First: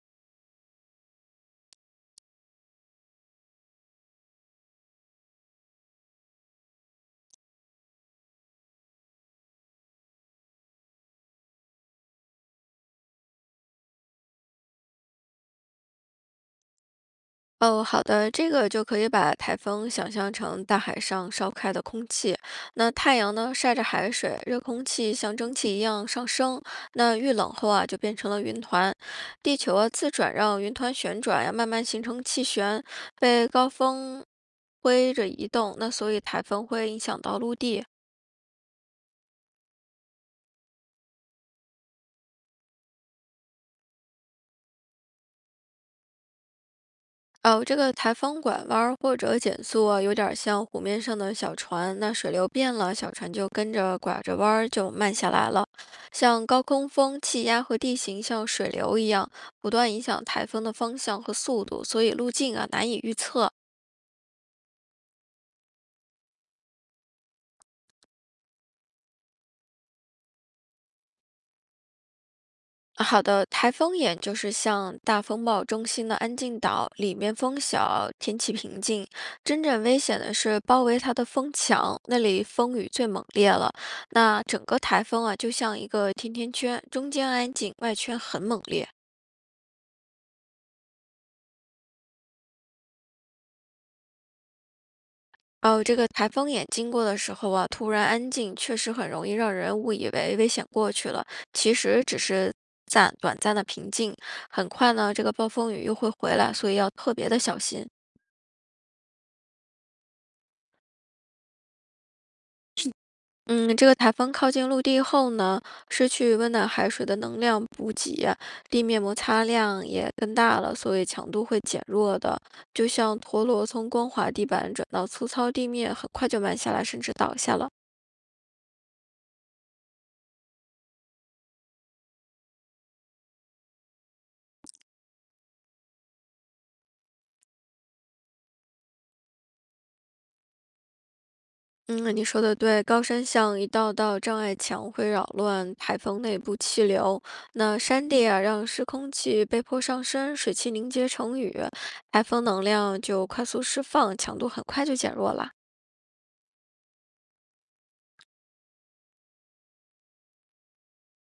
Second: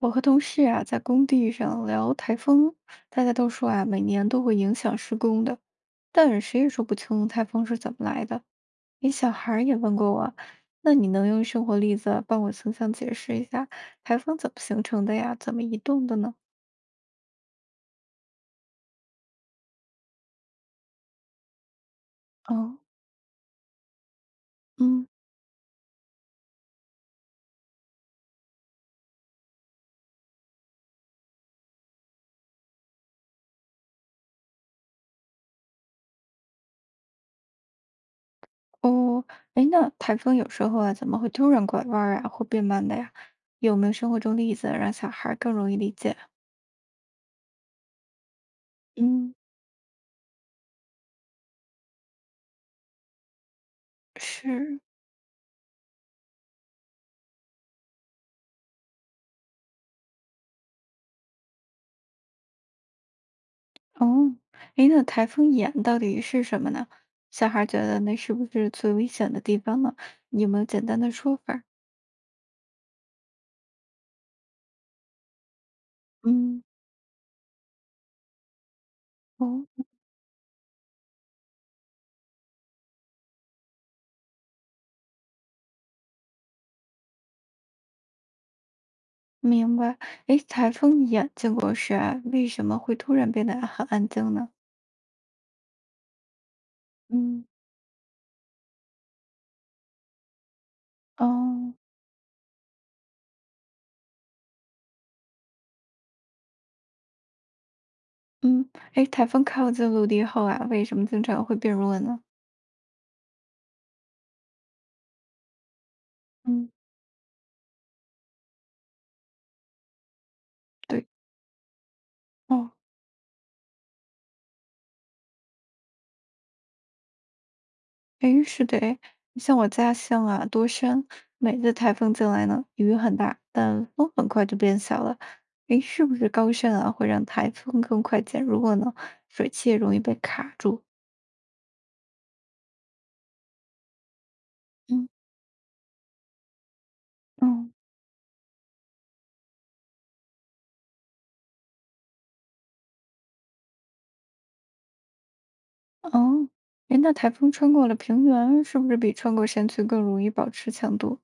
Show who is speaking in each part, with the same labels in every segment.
Speaker 1: 我和同事啊，在工地上聊台风，大家都说啊，每年都会影响施工的，但谁也说不清台风是怎么来的。诶，小孩儿也问过我，那你能用生活例子帮我形象解释一下台风怎么形成的呀？怎么移动的呢？
Speaker 2: 哦，好的，这个就可以把台风想象成大海上烧开的空气。
Speaker 1: 哦。
Speaker 2: 那太阳呢，晒着海水，热空
Speaker 1: 嗯。
Speaker 2: 气像蒸汽一样上升。那遇冷后啊，就变成了云团。地球啊，自转让云团旋转呀，慢慢形成气旋，被高峰推着移动。那所以台风会影响到陆地。
Speaker 1: 哦，哎，那台风有时候啊，怎么会突然拐弯儿啊，或变慢的呀？有没有生活中例子让小孩儿更容易理解？
Speaker 2: 哦，这个台风拐弯儿或
Speaker 1: 嗯，
Speaker 2: 者减速啊，有点儿像湖面上的小船。那水流变了，小船就跟着拐着弯儿
Speaker 1: 是。
Speaker 2: 就慢下来了。像高空风、气压和地形像水流一样，不断影响台风的方向和速度，所以路径啊难以预测。
Speaker 1: 哦，诶，那台风眼到底是什么呢？小孩儿觉得那是不是最危险的地方呢？你有没有简单的说法儿？
Speaker 2: 好的，台风眼就是像大风暴中心的安静
Speaker 1: 嗯。
Speaker 2: 岛，里面风小，天气平静。
Speaker 1: 哦。
Speaker 2: 真正危险的是包围它的风墙，那里风雨最猛烈了。那整个台风啊，就像一个甜甜圈，中间安静，外圈很猛烈。
Speaker 1: 明白。诶，台风眼经过时啊，为什么会突然变得很安静呢？
Speaker 2: 哦，这个台风眼经过的时
Speaker 1: 嗯。
Speaker 2: 候啊，突然安静，确实很容易让人误以为危险过去了，
Speaker 1: 哦。
Speaker 2: 其实只是短暂的平静。很快呢，这个暴风雨又会回来，所以要特别的小心。
Speaker 1: 嗯，诶，台风靠近陆地后啊，为什么经常会变弱呢？
Speaker 2: 嗯，这个台风靠近陆地后呢，失去温暖
Speaker 1: 嗯，
Speaker 2: 海水的能量补给，地面摩擦量也更大了，所以
Speaker 1: 对。
Speaker 2: 强度会减弱的。
Speaker 1: 哦，
Speaker 2: 就像陀螺从光滑地板转到粗糙地面，很快就慢下来，甚至倒下了。
Speaker 1: 诶，是的诶，像我家乡啊，多山，每次台风进来呢，雨很大，但风很快就变小了。诶，是不是高山啊会让台风更快减弱呢？水汽也容易被卡住。
Speaker 2: 嗯，你说的对，高山像一道道障碍墙，
Speaker 1: 嗯。
Speaker 2: 会扰乱台风内部气流。
Speaker 1: 嗯。
Speaker 2: 那山地啊，让湿空气被迫上升，水汽凝结成雨，台风能量就快速释放，强度很快就减弱了。
Speaker 1: 哦，诶，那台风穿过了平原，是不是比穿过山区更容易保持强度？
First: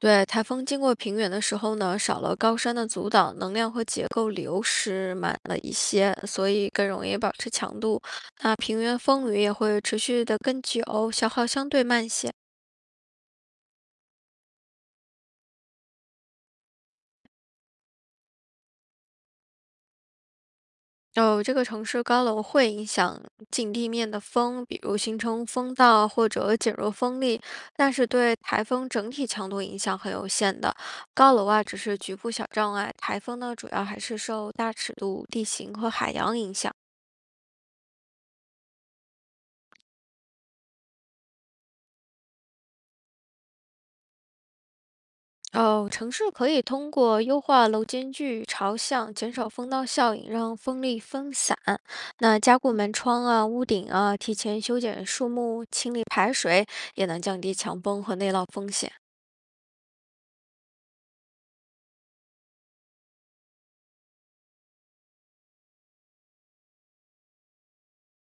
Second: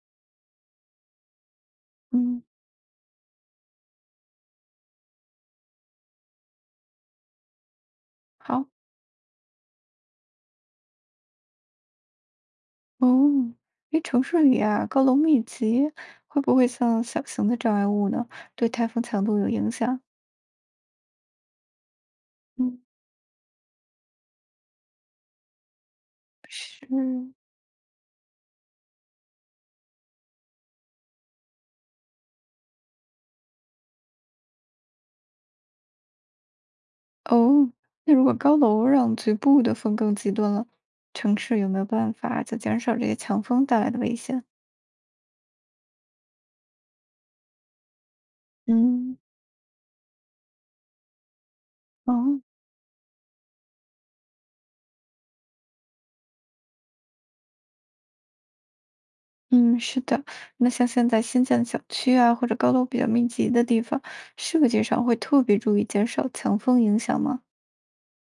Speaker 2: 对，台风经过平原的时候呢，少了
Speaker 1: 嗯，
Speaker 2: 高山的阻挡，能量和结构流失慢了一些，所以更容易保持强度。那
Speaker 1: 好。
Speaker 2: 平原风雨也会持续的更久，消耗相对慢些。
Speaker 1: 哦，诶，城市里啊，高楼密集，会不会像小型的障碍物呢？对台风强度有影响？
Speaker 2: 哦，这个城市高楼会
Speaker 1: 嗯，
Speaker 2: 影响近地面的风，比如形成风道或者减弱风
Speaker 1: 是。
Speaker 2: 力，但是对台风整体强度影响很有限的。高楼啊，只是局部小障碍，台风呢，主要还是受大尺度地形和海洋影响。
Speaker 1: 哦，那如果高楼让局部的风更极端了，城市有没有办法就减少这些强风带来的危险？
Speaker 2: 哦，城市可以通过优化楼间距、朝向，
Speaker 1: 嗯。
Speaker 2: 减少风道效应，让风力分散。那
Speaker 1: 哦。
Speaker 2: 加固门窗啊、屋顶啊，提前修剪树木、清理排水，也能降低强风和内涝风险。
Speaker 1: 嗯，是的。那像现在新建的小区啊，或者高楼比较密集的地方，设计上会特别注意减少强风影响吗？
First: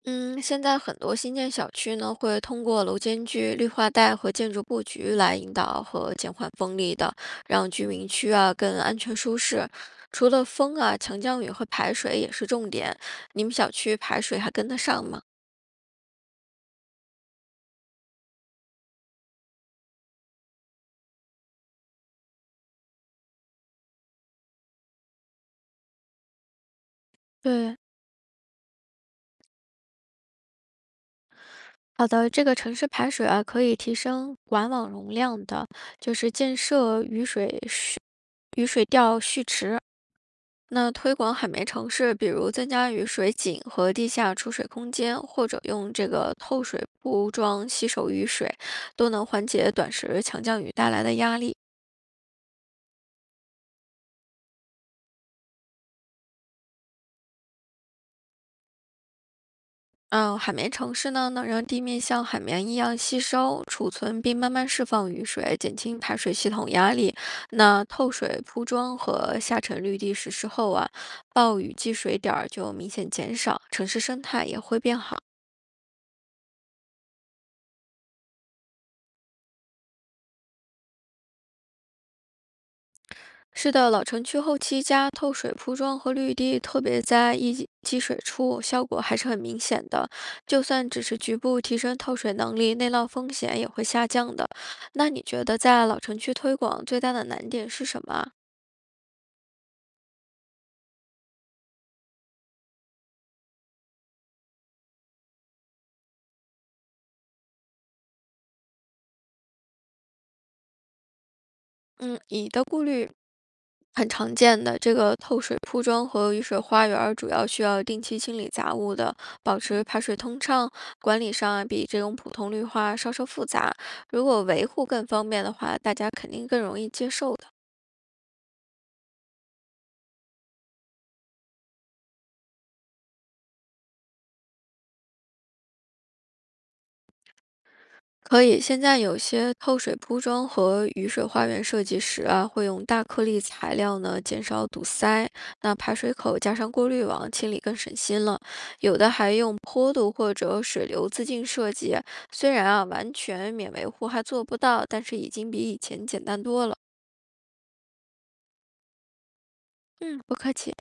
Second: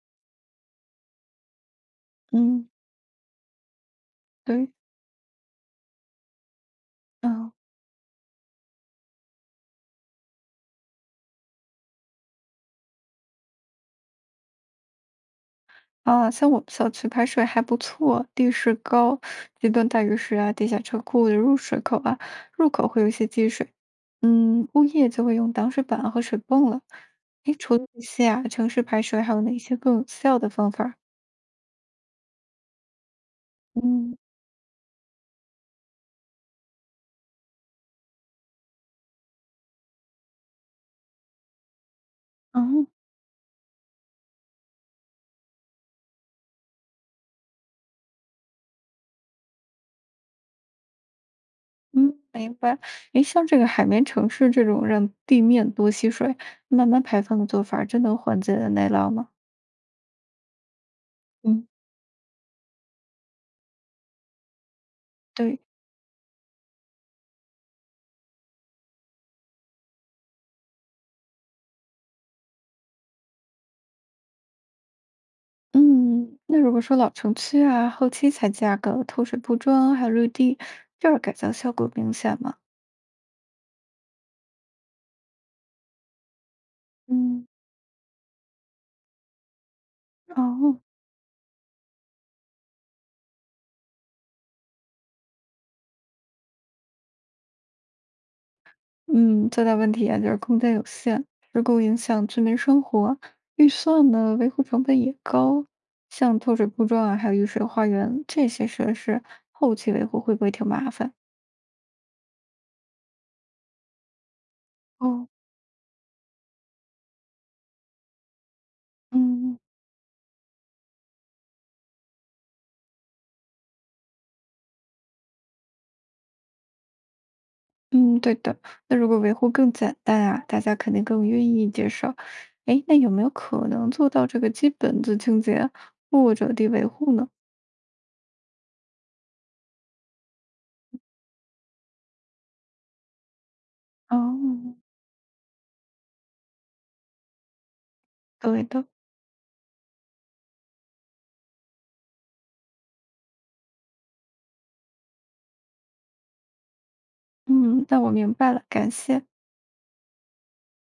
Speaker 2: 嗯，现在很多新建小区呢，会通
Speaker 1: 嗯，
Speaker 2: 过楼间距、绿化带和建筑
Speaker 1: 对。
Speaker 2: 布局来引导和减缓风力的，
Speaker 1: 嗯。
Speaker 2: 让居民区啊更安全舒适。除了风啊，强降雨和排水也是重点。你们小区排水还跟得上吗？
Speaker 1: 啊，像我们小区排水还不错，地势高，极端大雨时啊，地下车库的入水口啊，入口会有一些积水，嗯，物业就会用挡水板和水泵了。哎，除
Speaker 2: 对，
Speaker 1: 了这些啊，城市排水还有哪些更有效的方法儿？
Speaker 2: 好的，这个城市排水啊，可以提
Speaker 1: 嗯。
Speaker 2: 升管网容量的，就是建设雨水调蓄池。那推广海绵城市，比如增
Speaker 1: 哦。
Speaker 2: 加雨水井和地下储水空间，或者用这个透水布装吸收雨水，都能缓解短时强降雨带来的压力。
Speaker 1: 嗯，明白。哎，像这个海绵城市这种让地面多吸水、慢慢排放的做法儿真能缓解内涝吗？
Speaker 2: 嗯，海绵城市呢，能让
Speaker 1: 嗯，
Speaker 2: 地面像海绵一样吸收、储存并慢慢释放雨水，
Speaker 1: 对。
Speaker 2: 减轻排水系统压力。那透水铺装和下沉绿地实施后啊，暴雨积水点儿就明显减少，城市生态也会变好。
Speaker 1: 嗯，那如果说老城区啊，后期才加个透水铺装，还有绿地，这儿改造效果明显吗？
Speaker 2: 是的，老城区后期加透水铺装和绿地，特别在
Speaker 1: 嗯。
Speaker 2: 一积水处，效果还是很明显的。就
Speaker 1: 哦。
Speaker 2: 算只是局部提升透水能力，内涝风险也会下降的。那你觉得在老城区推广最大的难点是什么啊？
Speaker 1: 嗯，最大问题啊，就是空间有限，施工影响居民生活，预算呢，维护成本也高。像透水铺装啊，还有雨水花园这些设施，后期维护会不会挺麻烦？
Speaker 2: 嗯，你的顾虑。很常见的这个
Speaker 1: 哦。
Speaker 2: 透水铺装和雨水花园儿，主要需要定期清理杂物的，
Speaker 1: 嗯。
Speaker 2: 保持排水通畅。管理上啊，比这种普通绿化稍稍复杂。如果维护更方便的话，大家肯定更容易接受的。
Speaker 1: 嗯，对的。那如果维护更简单啊，大家肯定更愿意接受。哎，那有没有可能做到这个基本的清洁或者低维护呢？
Speaker 2: 可以，现在有些透水铺装和雨水花园设计时啊，会用大颗粒材料呢，减少
Speaker 1: 哦。
Speaker 2: 堵塞。那排水口加上过滤网，清理更省心了。
Speaker 1: 对的。
Speaker 2: 有的还用坡度或者水流自净设计，虽然啊完全免维护还做不到，但是已经比以前简单多了。
Speaker 1: 嗯，那我明白了，感谢。
Speaker 2: 嗯，不客气。